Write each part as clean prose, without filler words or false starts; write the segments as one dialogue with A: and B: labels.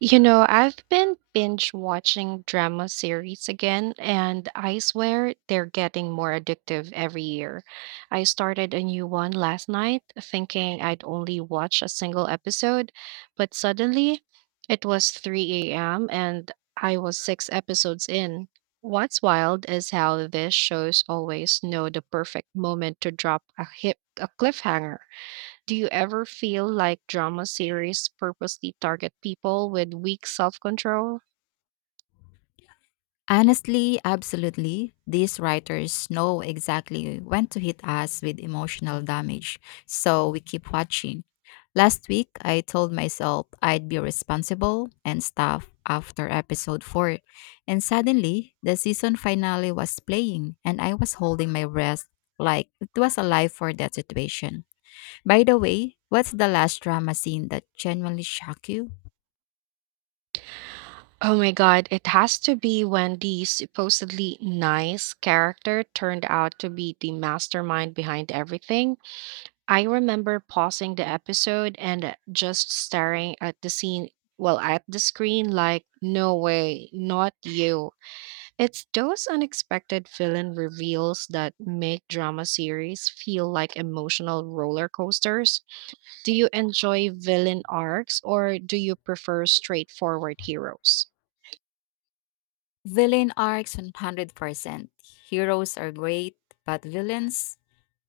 A: You know, I've been binge watching drama series again, and I swear they're getting more addictive every year. I started a new one last night thinking I'd only watch a single episode, but suddenly it was 3 a.m. and I was six episodes in. What's wild is how these shows always know the perfect moment to drop a cliffhanger. Do you ever feel like drama series purposely target people with weak self control?
B: Honestly, absolutely. These writers know exactly when to hit us with emotional damage, so we keep watching. Last week, I told myself I'd be responsible and stuff after episode 4, and suddenly the season finale was playing, and I was holding my breath like it was alive for that situation. By the way, what's the last drama scene that genuinely shocked you?
A: Oh my god, it has to be when the supposedly nice character turned out to be the mastermind behind everything. I remember pausing the episode and just staring at the scene, well, at the screen, like, no way, not you. It's those unexpected villain reveals that make drama series feel like emotional roller coasters. Do you enjoy villain arcs or do you prefer straightforward heroes?
B: Villain arcs 100%. Heroes are great, but villains,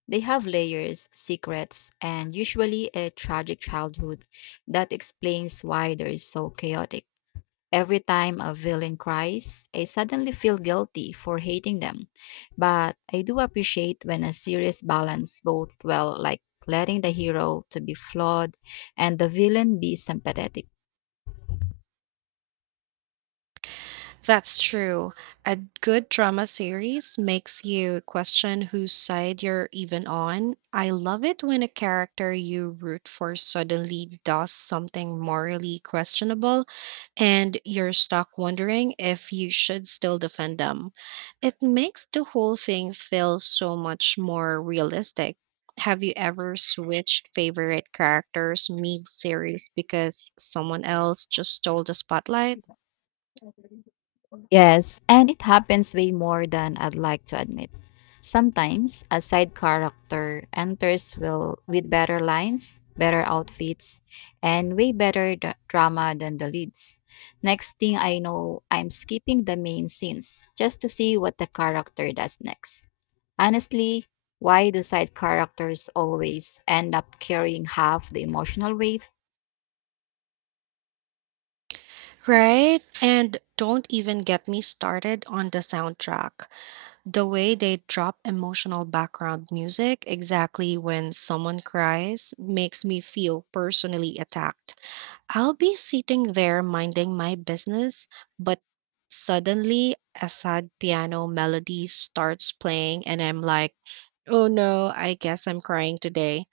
B: they have layers, secrets, and usually a tragic childhood that explains why they're so chaotic. Every time a villain cries, I suddenly feel guilty for hating them. But I do appreciate when a series balance both well, like letting the hero to be flawed and the villain be sympathetic.
A: That's true. A good drama series makes you question whose side you're even on. I love it when a character you root for suddenly does something morally questionable, and you're stuck wondering if you should still defend them. It makes the whole thing feel so much more realistic. Have you ever switched favorite characters mid series because someone else just stole the spotlight?
B: Yes, and it happens way more than I'd like to admit. Sometimes a side character enters will with better lines, better outfits, and way better drama than the leads. Next thing I know, I'm skipping the main scenes just to see what the character does next. Honestly, why do side characters always end up carrying half the emotional weight?
A: Right? And don't even get me started on the soundtrack. The way they drop emotional background music exactly when someone cries makes me feel personally attacked. I'll be sitting there minding my business, but suddenly a sad piano melody starts playing, and I'm like, oh no, I guess I'm crying today.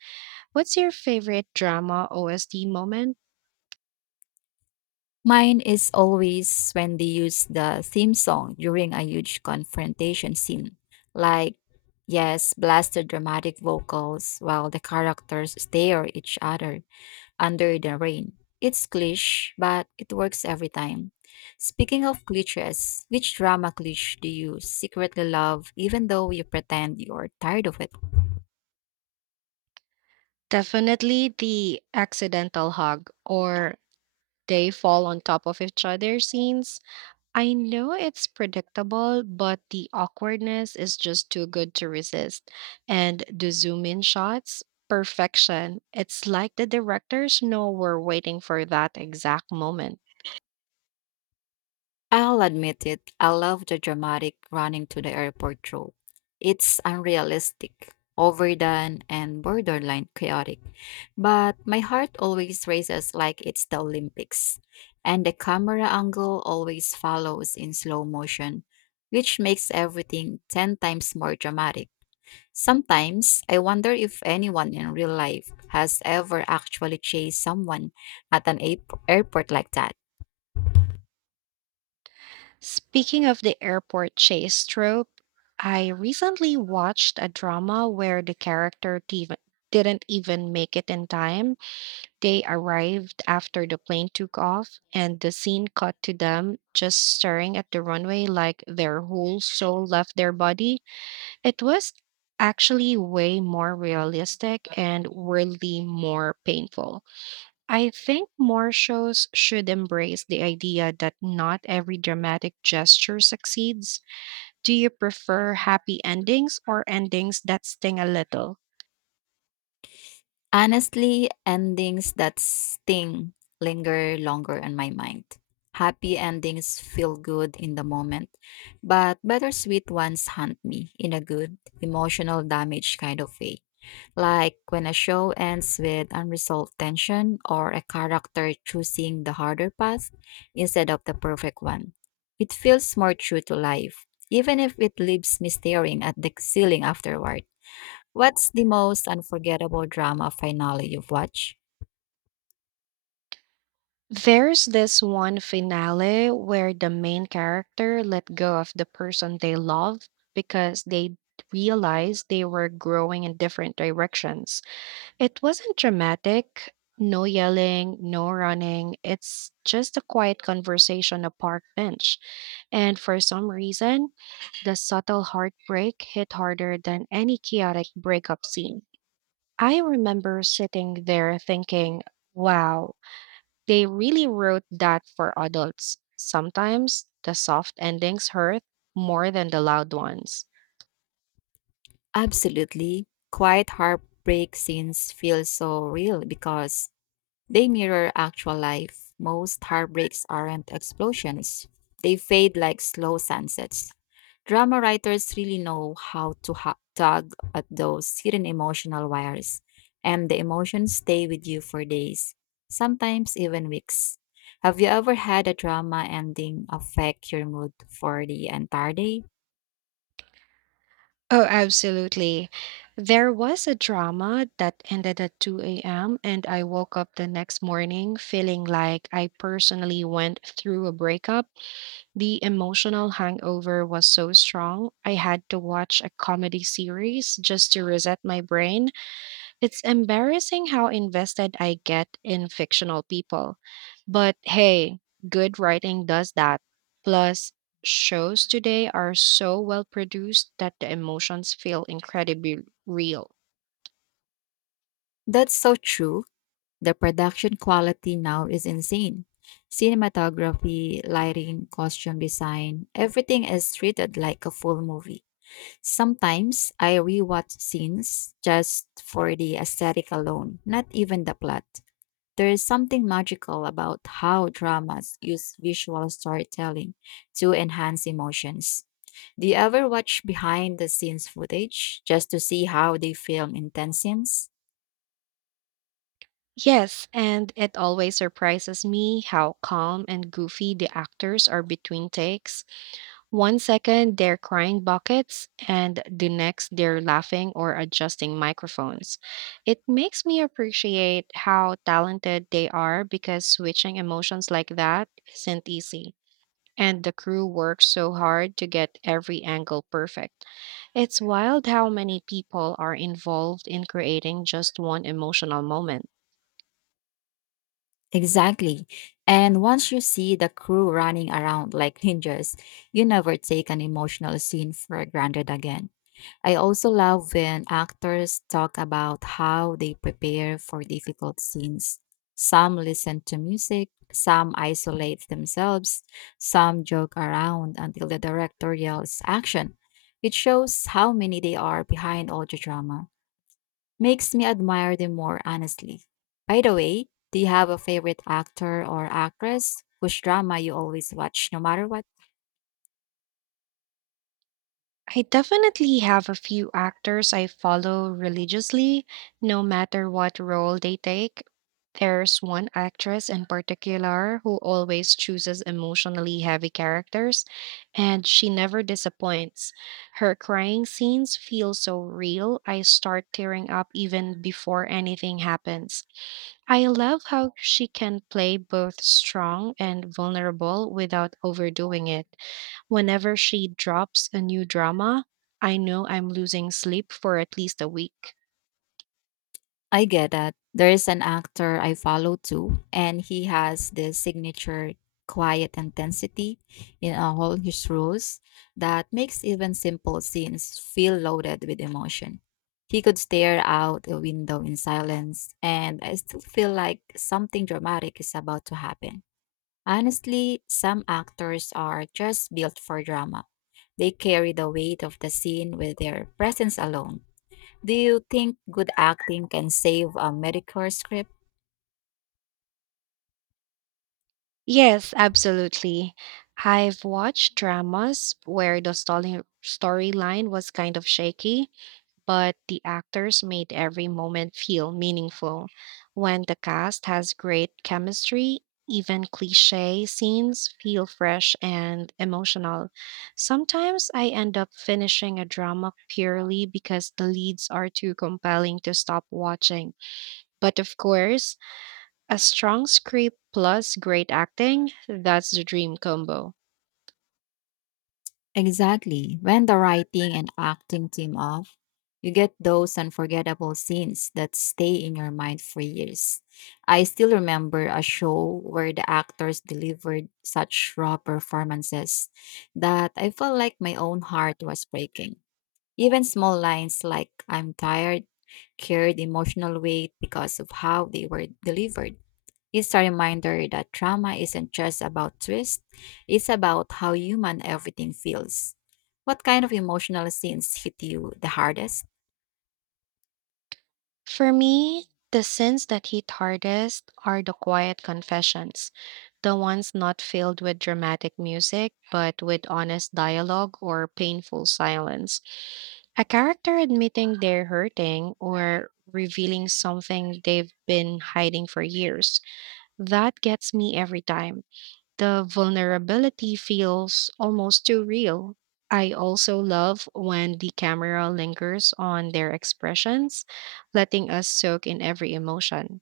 A: What's your favorite drama OST moment?
B: Mine is always when they use the theme song during a huge confrontation scene. Like, yes, blasted dramatic vocals while the characters stare at each other under the rain. It's cliché, but it works every time. Speaking of clichés, which drama cliché do you secretly love even though you pretend you're tired of it?
A: Definitely the accidental hug or they fall on top of each other scenes. I know it's predictable, but the awkwardness is just too good to resist. And the zoom in shots, perfection. It's like the directors know we're waiting for that exact moment.
B: I'll admit it, I love the dramatic running to the airport trope. It's unrealistic, overdone, and borderline chaotic. But my heart always races like it's the Olympics, and the camera angle always follows in slow motion, which makes everything 10 times more dramatic. Sometimes I wonder if anyone in real life has ever actually chased someone at an airport like that.
A: Speaking of the airport chase trope, I recently watched a drama where the character didn't even make it in time. They arrived after the plane took off, and the scene cut to them just staring at the runway like their whole soul left their body. It was actually way more realistic and weirdly more painful. I think more shows should embrace the idea that not every dramatic gesture succeeds. Do you prefer happy endings or endings that sting a little?
B: Honestly, endings that sting linger longer on my mind. Happy endings feel good in the moment, but bittersweet ones haunt me in a good, emotional damage kind of way. Like when a show ends with unresolved tension or a character choosing the harder path instead of the perfect one. It feels more true to life, even if it leaves me staring at the ceiling afterward. What's the most unforgettable drama finale you've watched?
A: There's this one finale where the main character let go of the person they love because they realized they were growing in different directions. It wasn't dramatic, no yelling, no running. It's just a quiet conversation, a park bench. And for some reason, the subtle heartbreak hit harder than any chaotic breakup scene. I remember sitting there thinking, wow, they really wrote that for adults. Sometimes the soft endings hurt more than the loud ones.
B: Absolutely. Quiet heartbreak scenes feel so real because they mirror actual life. Most heartbreaks aren't explosions, they fade like slow sunsets. Drama writers really know how to tug at those hidden emotional wires, and the emotions stay with you for days, sometimes even weeks. Have you ever had a drama ending affect your mood for the entire day?
A: Oh, absolutely. There was a drama that ended at 2 a.m., and I woke up the next morning feeling like I personally went through a breakup. The emotional hangover was so strong, I had to watch a comedy series just to reset my brain. It's embarrassing how invested I get in fictional people. But hey, good writing does that. Plus, shows today are so well produced that the emotions feel incredibly real.
B: That's so true. The production quality now is insane. Cinematography, lighting, costume design, everything is treated like a full movie. Sometimes I rewatch scenes just for the aesthetic alone, not even the plot. There is something magical about how dramas use visual storytelling to enhance emotions. Do you ever watch behind the scenes footage just to see how they film intense scenes?
A: Yes, and it always surprises me how calm and goofy the actors are between takes. One second, they're crying buckets, and the next, they're laughing or adjusting microphones. It makes me appreciate how talented they are because switching emotions like that isn't easy. And the crew works so hard to get every angle perfect. It's wild how many people are involved in creating just one emotional moment.
B: Exactly. And once you see the crew running around like ninjas, you never take an emotional scene for granted again. I also love when actors talk about how they prepare for difficult scenes. Some listen to music, some isolate themselves, some joke around until the director yells action. It shows how many they are behind all the drama. Makes me admire them more, honestly. By the way, do you have a favorite actor or actress whose drama you always watch no matter what?
A: I definitely have a few actors I follow religiously, no matter what role they take. There's one actress in particular who always chooses emotionally heavy characters, and she never disappoints. Her crying scenes feel so real, I start tearing up even before anything happens. I love how she can play both strong and vulnerable without overdoing it. Whenever she drops a new drama, I know I'm losing sleep for at least a week.
B: I get that. There is an actor I follow too, and he has this signature quiet intensity in all his roles that makes even simple scenes feel loaded with emotion. He could stare out a window in silence, and I still feel like something dramatic is about to happen. Honestly, some actors are just built for drama. They carry the weight of the scene with their presence alone. Do you think good acting can save a mediocre script?
A: Yes, absolutely. I've watched dramas where the storyline was kind of shaky, but the actors made every moment feel meaningful. When the cast has great chemistry, even cliche scenes feel fresh and emotional. Sometimes I end up finishing a drama purely because the leads are too compelling to stop watching. But of course, a strong script plus great acting, that's the dream combo.
B: Exactly. When the writing and acting team off, you get those unforgettable scenes that stay in your mind for years. I still remember a show where the actors delivered such raw performances that I felt like my own heart was breaking. Even small lines like I'm tired carried emotional weight because of how they were delivered. It's a reminder that trauma isn't just about twist, it's about how human everything feels. What kind of emotional scenes hit you the hardest?
A: For me, the sins that hit hardest are the quiet confessions, the ones not filled with dramatic music, but with honest dialogue or painful silence. A character admitting they're hurting or revealing something they've been hiding for years. That gets me every time. The vulnerability feels almost too real. I also love when the camera lingers on their expressions, letting us soak in every emotion.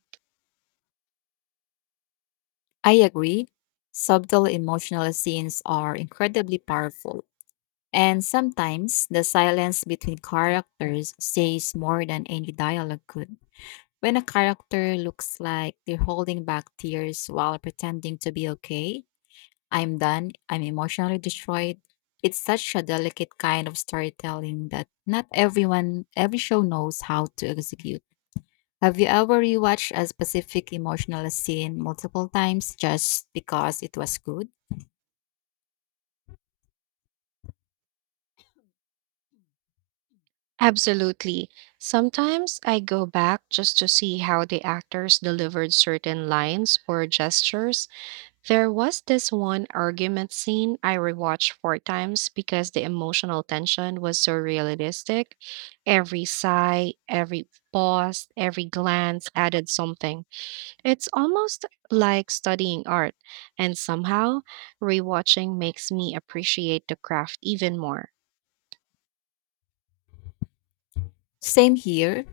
B: I agree. Subtle emotional scenes are incredibly powerful. And sometimes the silence between characters says more than any dialogue could. When a character looks like they're holding back tears while pretending to be okay, I'm done, I'm emotionally destroyed. It's such a delicate kind of storytelling that not everyone, every show knows how to execute. Have you ever rewatched a specific emotional scene multiple times just because it was good?
A: Absolutely. Sometimes I go back just to see how the actors delivered certain lines or gestures. There was this one argument scene I rewatched four times because the emotional tension was so realistic. Every sigh, every pause, every glance added something. It's almost like studying art, and somehow rewatching makes me appreciate the craft even more.
B: Same here.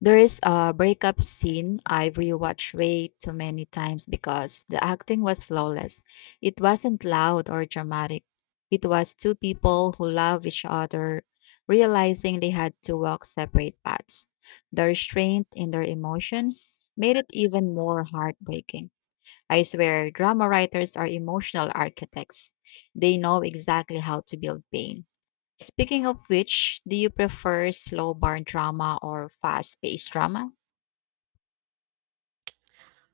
B: There is a breakup scene I've rewatched way too many times because the acting was flawless. It wasn't loud or dramatic. It was two people who love each other, realizing they had to walk separate paths. The restraint in their emotions made it even more heartbreaking. I swear, drama writers are emotional architects. They know exactly how to build pain. Speaking of which, do you prefer slow burn drama or fast paced drama?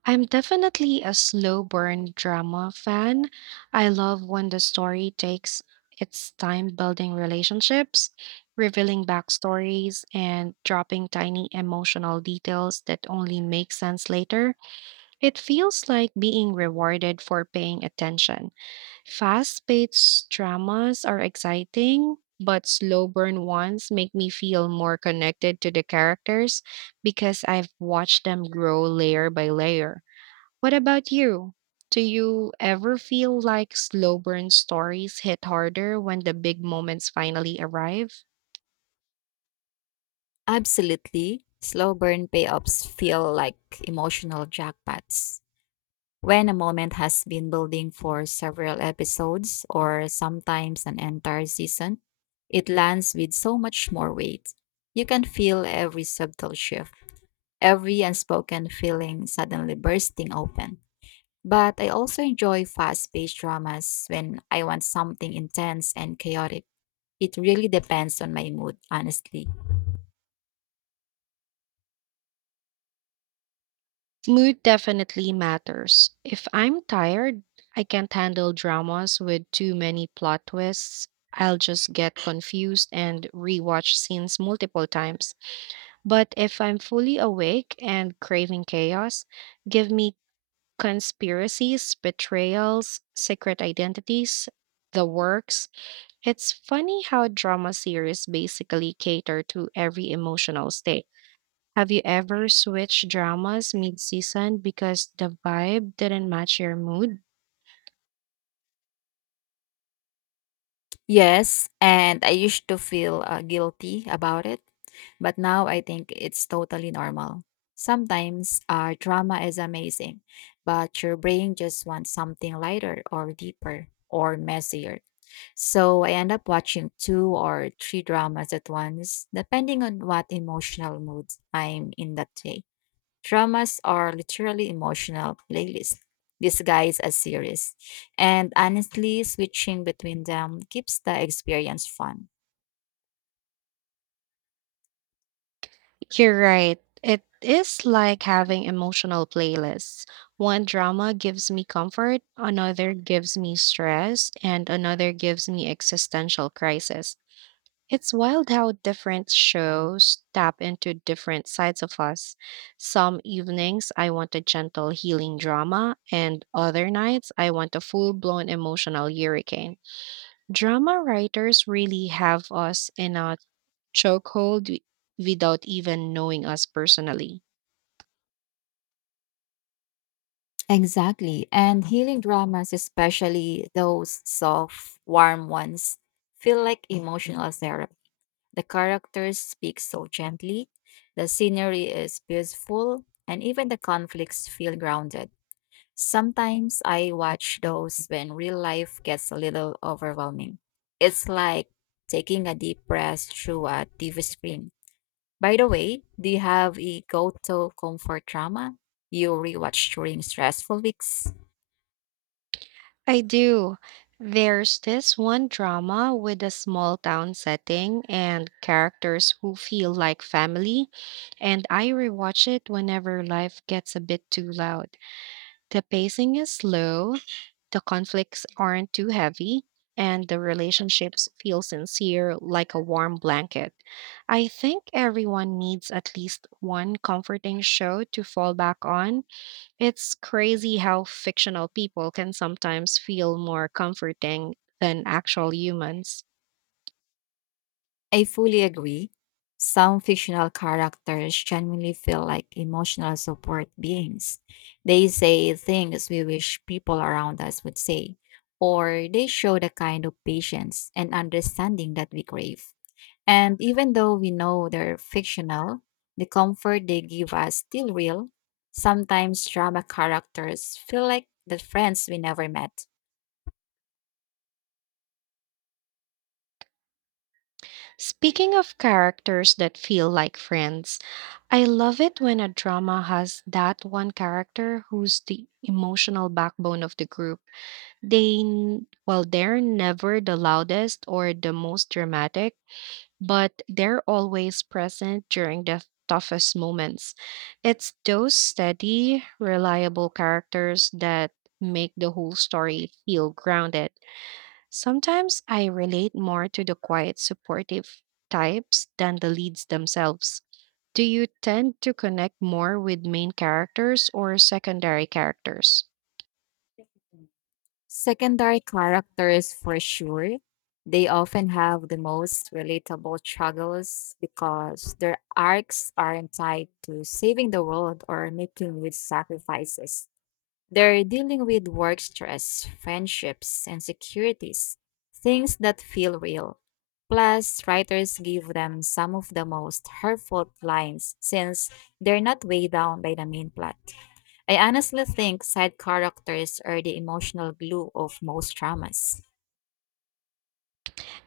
A: I'm definitely a slow burn drama fan. I love when the story takes its time building relationships, revealing backstories, and dropping tiny emotional details that only make sense later. It feels like being rewarded for paying attention. Fast paced dramas are exciting, but slow burn ones make me feel more connected to the characters because I've watched them grow layer by layer. What about you? Do you ever feel like slow burn stories hit harder when the big moments finally arrive?
B: Absolutely. Slow burn payoffs feel like emotional jackpots. When a moment has been building for several episodes or sometimes an entire season, it lands with so much more weight. You can feel every subtle shift, every unspoken feeling suddenly bursting open. But I also enjoy fast paced dramas when I want something intense and chaotic. It really depends on my mood, honestly.
A: Mood definitely matters. If I'm tired, I can't handle dramas with too many plot twists. I'll just get confused and rewatch scenes multiple times. But if I'm fully awake and craving chaos, give me conspiracies, betrayals, secret identities, the works. It's funny how drama series basically cater to every emotional state. Have you ever switched dramas mid-season because the vibe didn't match your mood?
B: Yes, and I used to feel guilty about it, but now I think it's totally normal. Sometimes drama is amazing, but your brain just wants something lighter or deeper or messier. So I end up watching two or three dramas at once, depending on what emotional mood I'm in that day. Dramas are literally emotional playlists disguised as series, and honestly, switching between them keeps the experience fun.
A: You're right. It is like having emotional playlists. One drama gives me comfort, another gives me stress, and another gives me existential crisis. It's wild how different shows tap into different sides of us. Some evenings I want a gentle healing drama, and other nights I want a full blown emotional hurricane. Drama writers really have us in a chokehold without even knowing us personally.
B: Exactly. And healing dramas, especially those soft, warm ones, feel like emotional therapy. The characters speak so gently, the scenery is beautiful, and even the conflicts feel grounded. Sometimes I watch those when real life gets a little overwhelming. It's like taking a deep breath through a TV screen. By the way, do you have a go to comfort drama you rewatch during stressful weeks?
A: I do. There's this one drama with a small town setting and characters who feel like family, and I rewatch it whenever life gets a bit too loud. The pacing is slow, the conflicts aren't too heavy, and the relationships feel sincere like a warm blanket. I think everyone needs at least one comforting show to fall back on. It's crazy how fictional people can sometimes feel more comforting than actual humans.
B: I fully agree. Some fictional characters genuinely feel like emotional support beings. They say things we wish people around us would say, or they show the kind of patience and understanding that we crave. And even though we know they're fictional, the comfort they give us still real. Sometimes drama characters feel like the friends we never met.
A: Speaking of characters that feel like friends, I love it when a drama has that one character who's the emotional backbone of the group. They, well, they're never the loudest or the most dramatic, but they're always present during the toughest moments. It's those steady, reliable characters that make the whole story feel grounded. Sometimes I relate more to the quiet, supportive types than the leads themselves. Do you tend to connect more with main characters or secondary characters?
B: Secondary characters, for sure, they often have the most relatable struggles because their arcs aren't tied to saving the world or making huge sacrifices. They're dealing with work stress, friendships, and securities, things that feel real. Plus, writers give them some of the most hurtful lines since they're not weighed down by the main plot. I honestly think side characters are the emotional glue of most dramas.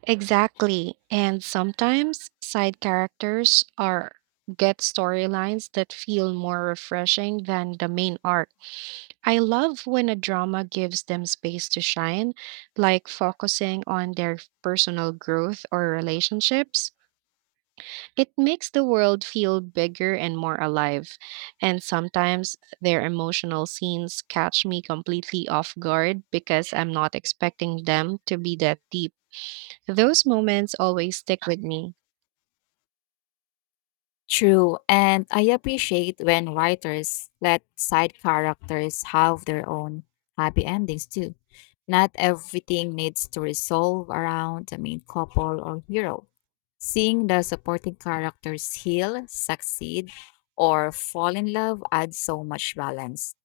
A: Exactly. And sometimes side characters are get storylines that feel more refreshing than the main arc. I love when a drama gives them space to shine, like focusing on their personal growth or relationships. It makes the world feel bigger and more alive. And sometimes their emotional scenes catch me completely off guard because I'm not expecting them to be that deep. Those moments always stick with me.
B: True, and I appreciate when writers let side characters have their own happy endings too. Not everything needs to resolve around the main couple or hero. Seeing the supporting characters heal, succeed, or fall in love adds so much balance.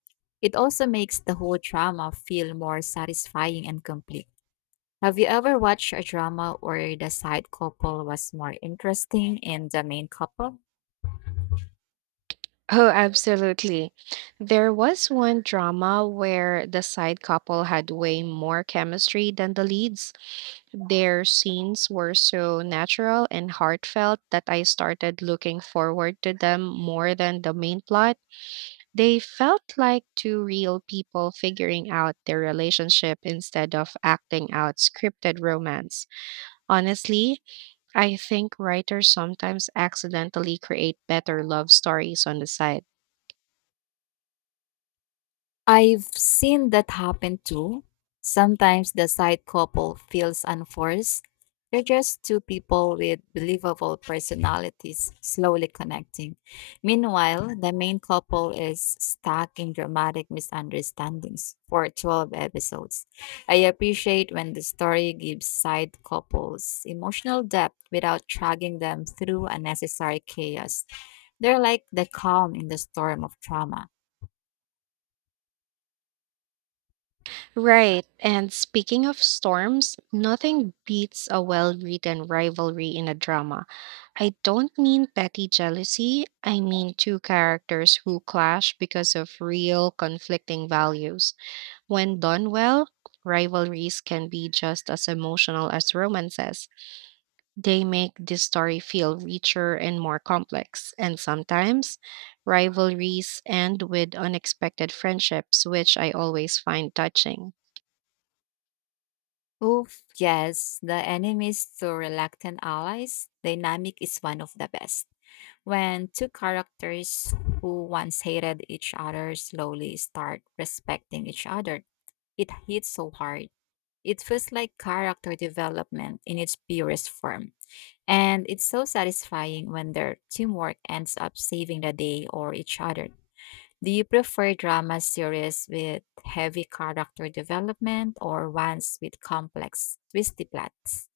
B: It also makes the whole drama feel more satisfying and complete. Have you ever watched a drama where the side couple was more interesting than the main couple?
A: Oh, absolutely. There was one drama where the side couple had way more chemistry than the leads. Their scenes were so natural and heartfelt that I started looking forward to them more than the main plot. They felt like two real people figuring out their relationship instead of acting out scripted romance. Honestly, I think writers sometimes accidentally create better love stories on the side.
B: I've seen that happen too. Sometimes the side couple feels unforced. They're just two people with believable personalities slowly connecting. Meanwhile, the main couple is stuck in dramatic misunderstandings for 12 episodes. I appreciate when the story gives side couples emotional depth without dragging them through unnecessary chaos. They're like the calm in the storm of trauma.
A: Right. And speaking of storms, nothing beats a well written rivalry in a drama. I don't mean petty jealousy, I mean two characters who clash because of real conflicting values. When done well, rivalries can be just as emotional as romances. They make this story feel richer and more complex, and sometimes rivalries end with unexpected friendships, which I always find touching.
B: Oof, yes, the enemies to reluctant allies dynamic is one of the best. When two characters who once hated each other slowly start respecting each other, it hits so hard. It feels like character development in its purest form. And it's so satisfying when their teamwork ends up saving the day or each other. Do you prefer drama series with heavy character development or ones with complex, twisty plots?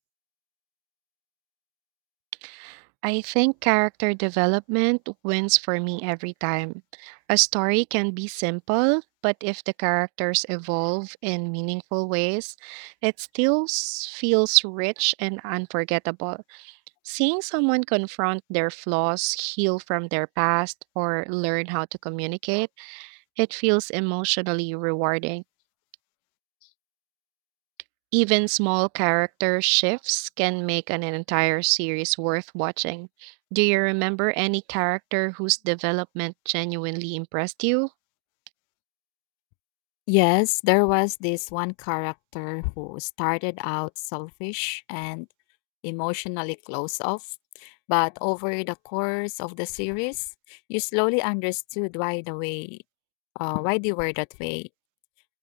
A: I think character development wins for me every time. A story can be simple, but if the characters evolve in meaningful ways, it still feels rich and unforgettable. Seeing someone confront their flaws, heal from their past, or learn how to communicate. It feels emotionally rewarding. Even small character shifts can make an entire series worth watching. Do you remember any character whose development genuinely impressed you?
B: Yes, there was this one character who started out selfish and emotionally close off, but over the course of the series, you slowly understood why the way, why they were that way.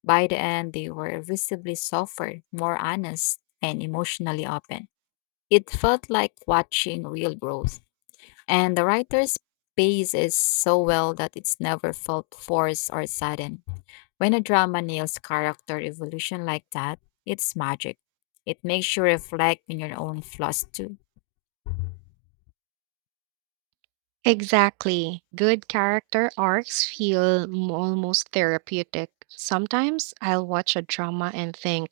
B: By the end, they were visibly softer, more honest, and emotionally open. It felt like watching real growth. And the writer's pace is so well that it's never felt forced or sudden. When a drama nails character evolution like that, it's magic. It makes you reflect on your own flaws too.
A: Exactly. Good character arcs feel almost therapeutic. Sometimes I'll watch a drama and think,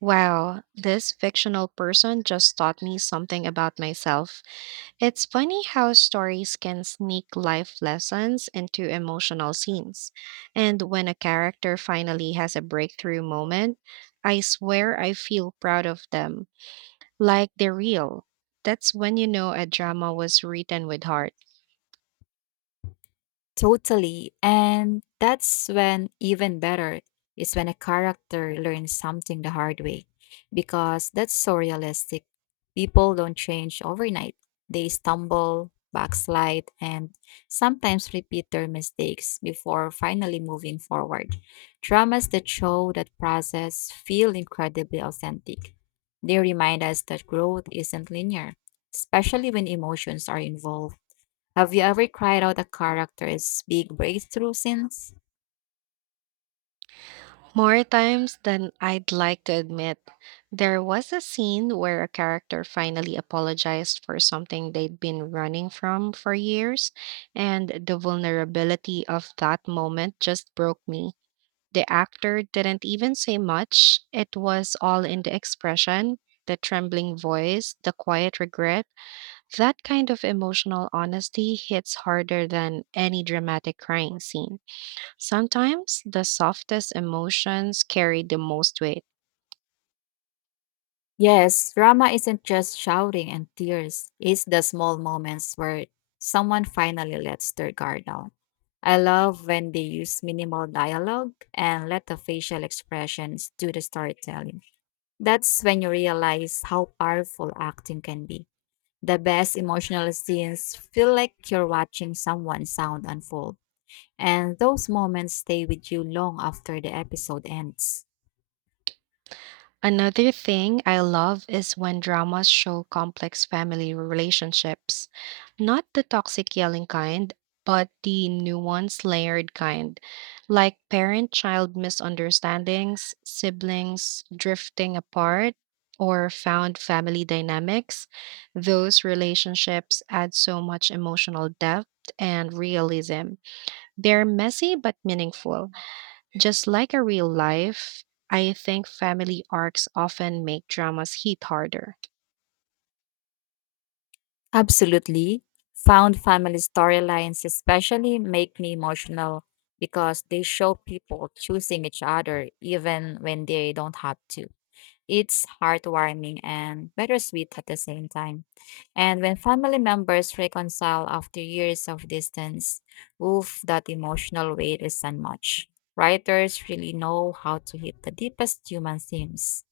A: wow, this fictional person just taught me something about myself. It's funny how stories can sneak life lessons into emotional scenes. And when a character finally has a breakthrough moment, I swear I feel proud of them, like they're real. That's when you know a drama was written with heart.
B: Totally. And that's when even better is when a character learns something the hard way because that's so realistic. People don't change overnight. They stumble, backslide, and sometimes repeat their mistakes before finally moving forward. Dramas that show that process feel incredibly authentic. They remind us that growth isn't linear, especially when emotions are involved. Have you ever cried out a character's big breakthrough since?
A: More times than I'd like to admit, there was a scene where a character finally apologized for something they'd been running from for years, and the vulnerability of that moment just broke me. The actor didn't even say much. It was all in the expression, the trembling voice, the quiet regret. That kind of emotional honesty hits harder than any dramatic crying scene. Sometimes the softest emotions carry the most weight.
B: Yes, drama isn't just shouting and tears, it's the small moments where someone finally lets their guard down. I love when they use minimal dialogue and let the facial expressions do the storytelling. That's when you realize how powerful acting can be. The best emotional scenes feel like you're watching someone's sound unfold, and those moments stay with you long after the episode ends.
A: Another thing I love is when dramas show complex family relationships, not the toxic yelling kind, but the nuanced layered kind, like parent child misunderstandings, siblings drifting apart, or found family dynamics. Those relationships add so much emotional depth and realism. They're messy but meaningful. Just like a real life, I think family arcs often make dramas hit harder.
B: Absolutely. Found family storylines especially make me emotional because they show people choosing each other even when they don't have to. It's heartwarming and bittersweet at the same time. And when family members reconcile after years of distance, oof, that emotional weight is unmatched. Writers really know how to hit the deepest human themes.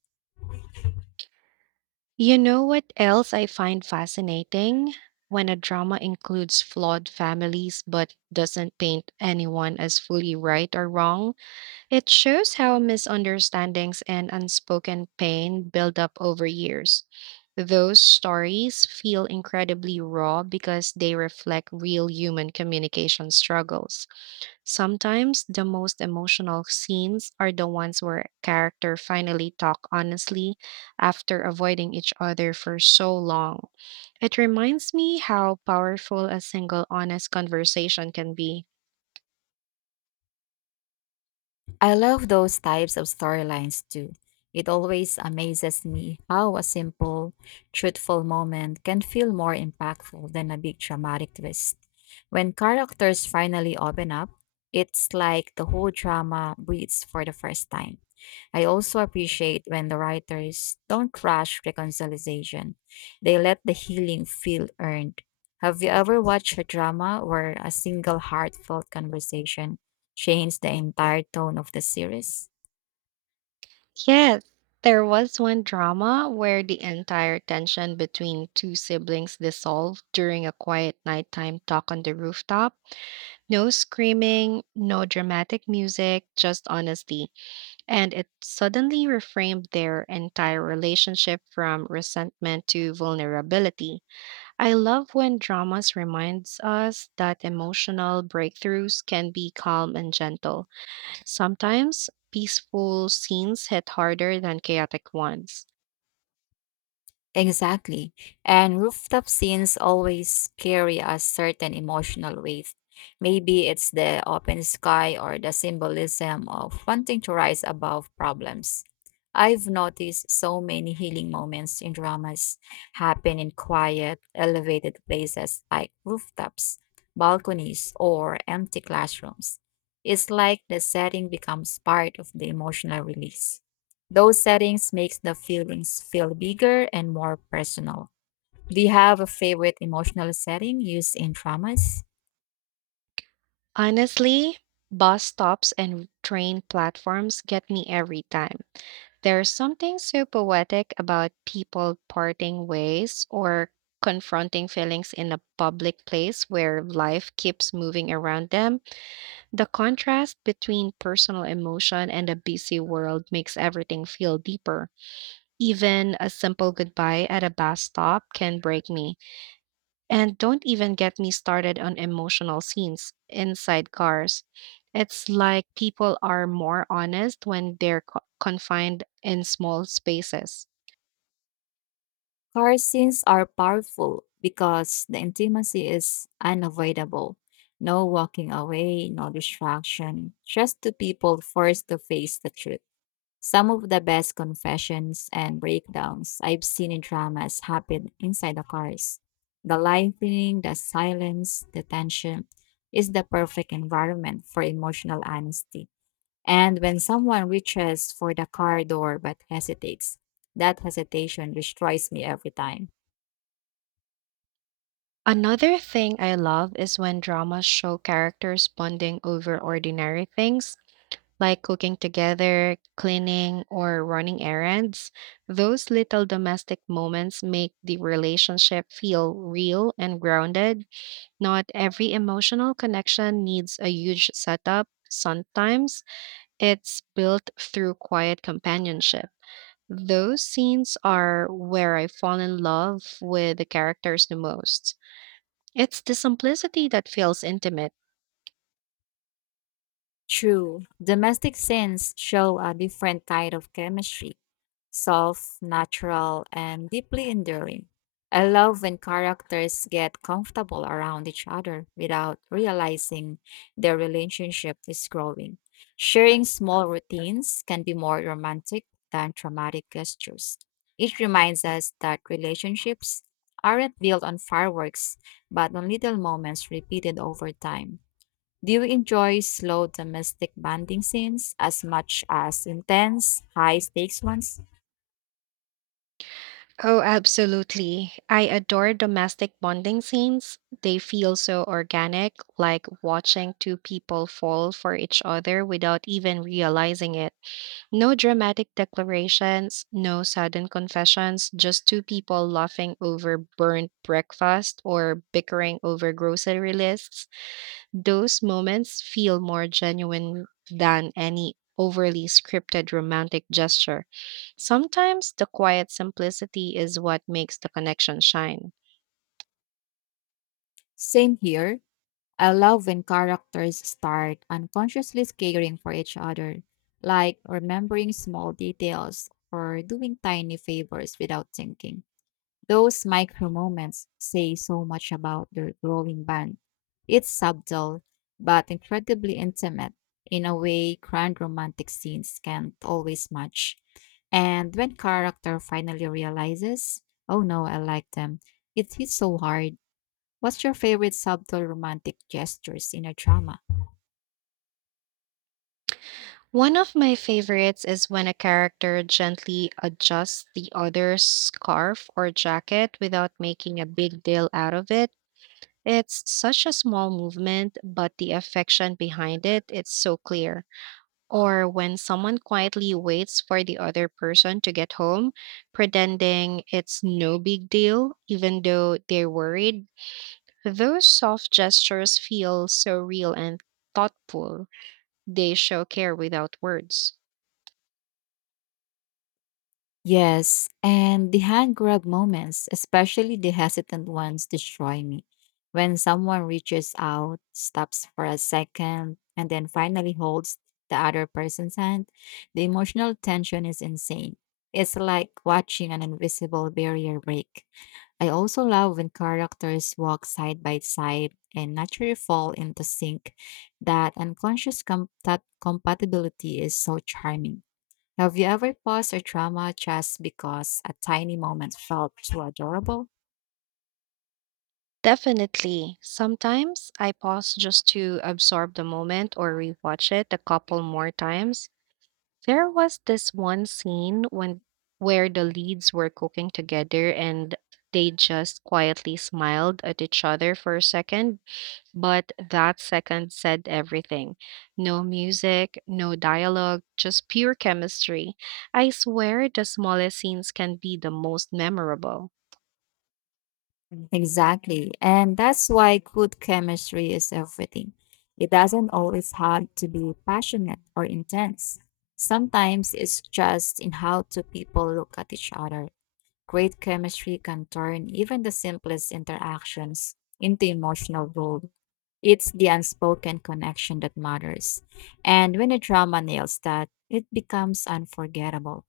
A: You know what else I find fascinating? When a drama includes flawed families but doesn't paint anyone as fully right or wrong, it shows how misunderstandings and unspoken pain build up over years. Those stories feel incredibly raw because they reflect real human communication struggles. Sometimes the most emotional scenes are the ones where character finally talk honestly after avoiding each other for so long. It reminds me how powerful a single honest conversation can be.
B: I love those types of storylines too. It always amazes me how a simple, truthful moment can feel more impactful than a big dramatic twist. When characters finally open up, it's like the whole drama breathes for the first time. I also appreciate when the writers don't rush reconciliation, they let the healing feel earned. Have you ever watched a drama where a single heartfelt conversation changed the entire tone of the series?
A: Yes, there was one drama where the entire tension between two siblings dissolved during a quiet nighttime talk on the rooftop. No screaming, no dramatic music, just honesty. And it suddenly reframed their entire relationship from resentment to vulnerability. I love when dramas reminds us that emotional breakthroughs can be calm and gentle. Sometimes peaceful scenes hit harder than chaotic ones.
B: Exactly. And rooftop scenes always carry a certain emotional weight. Maybe it's the open sky or the symbolism of wanting to rise above problems. I've noticed so many healing moments in dramas happen in quiet, elevated places like rooftops, balconies, or empty classrooms. It's like the setting becomes part of the emotional release. Those settings makes the feelings feel bigger and more personal. Do you have a favorite emotional setting used in dramas?
A: Honestly, bus stops and train platforms get me every time. There's something so poetic about people parting ways or confronting feelings in a public place where life keeps moving around them. The contrast between personal emotion and a busy world makes everything feel deeper. Even a simple goodbye at a bus stop can break me. And don't even get me started on emotional scenes inside cars. It's like people are more honest when they're confined in small spaces.
B: Car scenes are powerful because the intimacy is unavoidable. No walking away, no distraction, just two people forced to face the truth. Some of the best confessions and breakdowns I've seen in dramas happen inside the cars. The lightning, the silence, the tension is the perfect environment for emotional honesty. And when someone reaches for the car door but hesitates, that hesitation destroys me every time.
A: Another thing I love is when dramas show characters bonding over ordinary things, like cooking together, cleaning, or running errands. Those little domestic moments make the relationship feel real and grounded. Not every emotional connection needs a huge setup. Sometimes it's built through quiet companionship. Those scenes are where I fall in love with the characters the most. It's the simplicity that feels intimate.
B: True, domestic scents show a different kind of chemistry, soft, natural, and deeply enduring. I love when characters get comfortable around each other without realizing their relationship is growing. Sharing small routines can be more romantic than dramatic gestures. It reminds us that relationships aren't built on fireworks, but on little moments repeated over time. Do you enjoy slow domestic bonding scenes as much as intense, high stakes ones?
A: Oh, absolutely. I adore domestic bonding scenes. They feel so organic, like watching two people fall for each other without even realizing it. No dramatic declarations, no sudden confessions, just two people laughing over burnt breakfast or bickering over grocery lists. Those moments feel more genuine than any overly scripted romantic gesture. Sometimes the quiet simplicity is what makes the connection shine.
B: Same here. I love when characters start unconsciously caring for each other, like remembering small details or doing tiny favors without thinking. Those micro moments say so much about their growing bond. It's subtle, but incredibly intimate in a way grand romantic scenes can't always match. And when character finally realizes, oh no, I like them, it hits so hard. What's your favorite subtle romantic gestures in a drama?
A: One of my favorites is when a character gently adjusts the other's scarf or jacket without making a big deal out of it. It's such a small movement, but the affection behind it, it's so clear. Or when someone quietly waits for the other person to get home, pretending it's no big deal, even though they're worried. Those soft gestures feel so real and thoughtful. They show care without words.
B: Yes, and the hand grab moments, especially the hesitant ones, destroy me. When someone reaches out, stops for a second, and then finally holds the other person's hand, the emotional tension is insane. It's like watching an invisible barrier break. I also love when characters walk side by side and naturally fall into sync. That that compatibility is so charming. Have you ever paused a drama just because a tiny moment felt too adorable?
A: Definitely. Sometimes I pause just to absorb the moment or rewatch it a couple more times. There was this one scene when where the leads were cooking together and they just quietly smiled at each other for a second, but that second said everything. No music, no dialogue, just pure chemistry. I swear the smallest scenes can be the most memorable.
B: Mm, exactly. And that's why good chemistry is everything. It doesn't always have to be passionate or intense. Sometimes it's just in how two people look at each other. Great chemistry can turn even the simplest interactions into emotional gold. It's the unspoken connection that matters. And when a drama nails that, it becomes unforgettable.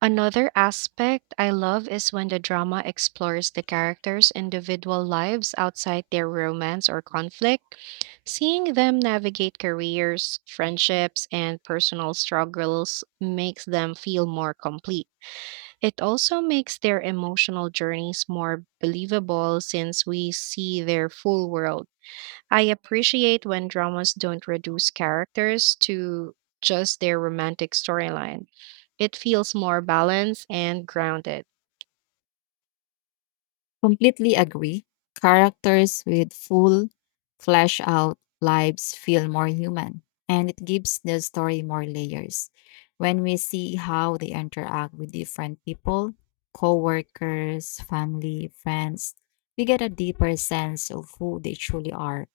A: Another aspect I love is when the drama explores the characters' individual lives outside their romance or conflict. Seeing them navigate careers, friendships, and personal struggles makes them feel more complete. It also makes their emotional journeys more believable since we see their full world. I appreciate when dramas don't reduce characters to just their romantic storyline. It feels more balanced and grounded.
B: Completely agree. Characters with full, fleshed out lives feel more human, and it gives the story more layers. When we see how they interact with different people, co workers, family, friends, we get a deeper sense of who they truly are,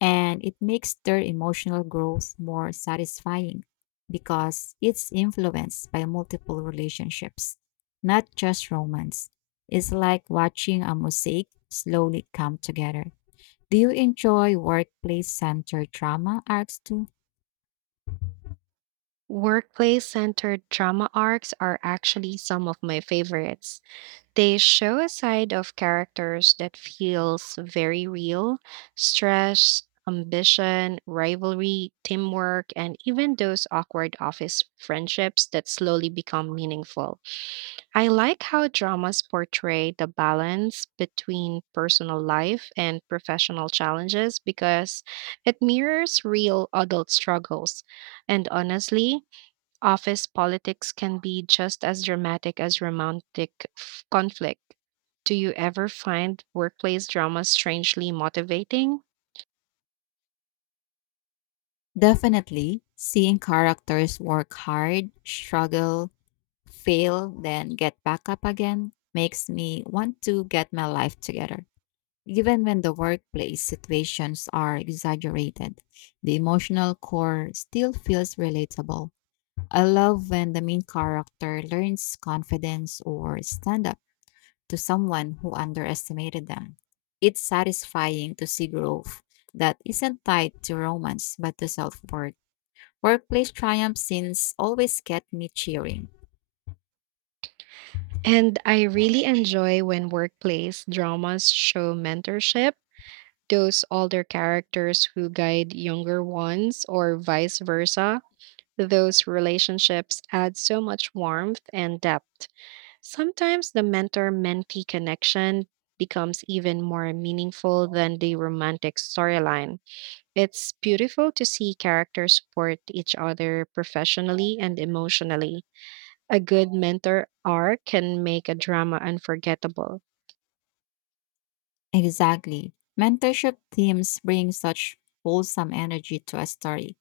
B: and it makes their emotional growth more satisfying because it's influenced by multiple relationships, not just romance. It's like watching a mosaic slowly come together. Do you enjoy workplace centered drama arcs too?
A: Workplace centered drama arcs are actually some of my favorites. They show a side of characters that feels very real: stress, ambition, rivalry, teamwork, and even those awkward office friendships that slowly become meaningful. I like how dramas portray the balance between personal life and professional challenges because it mirrors real adult struggles. And honestly, office politics can be just as dramatic as romantic conflict. Do you ever find workplace dramas strangely motivating?
B: Definitely. Seeing characters work hard, struggle, fail, then get back up again makes me want to get my life together. Even when the workplace situations are exaggerated, the emotional core still feels relatable. I love when the main character learns confidence or stand up to someone who underestimated them. It's satisfying to see growth that isn't tied to romance but to self worth. Workplace triumph scenes always get me cheering.
A: And I really enjoy when workplace dramas show mentorship, those older characters who guide younger ones, or vice versa. Those relationships add so much warmth and depth. Sometimes the mentor mentee connection becomes even more meaningful than the romantic storyline. It's beautiful to see characters support each other professionally and emotionally. A good mentor arc can make a drama unforgettable.
B: Exactly. Mentorship teams bring such wholesome energy to a story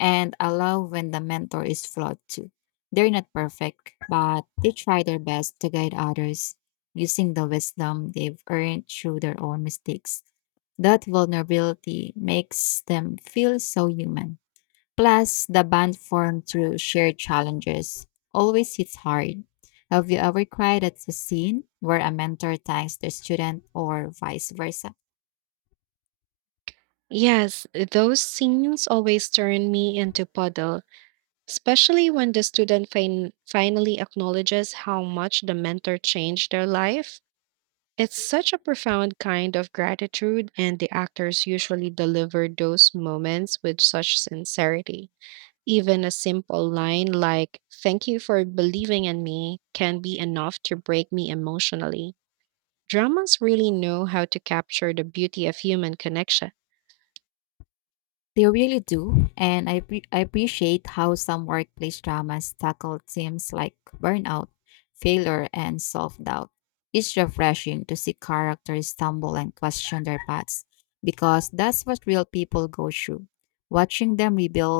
B: and allow when the mentor is flawed too. They're not perfect, but they try their best to guide others using the wisdom they've earned through their own mistakes. That vulnerability makes them feel so human. Plus, the bond formed through shared challenges always hits hard. Have you ever cried at a scene where a mentor thanks their student or vice versa?
A: Yes, those scenes always turn me into puddle, especially when the student finally acknowledges how much the mentor changed their life. It's such a profound kind of gratitude, and the actors usually deliver those moments with such sincerity. Even a simple line like, "Thank you for believing in me," can be enough to break me emotionally. Dramas really know how to capture the beauty of human connection.
B: They really do, and I appreciate how some workplace dramas tackle themes like burnout, failure, and self doubt. It's refreshing to see characters stumble and question their paths because that's what real people go through. Watching them rebuild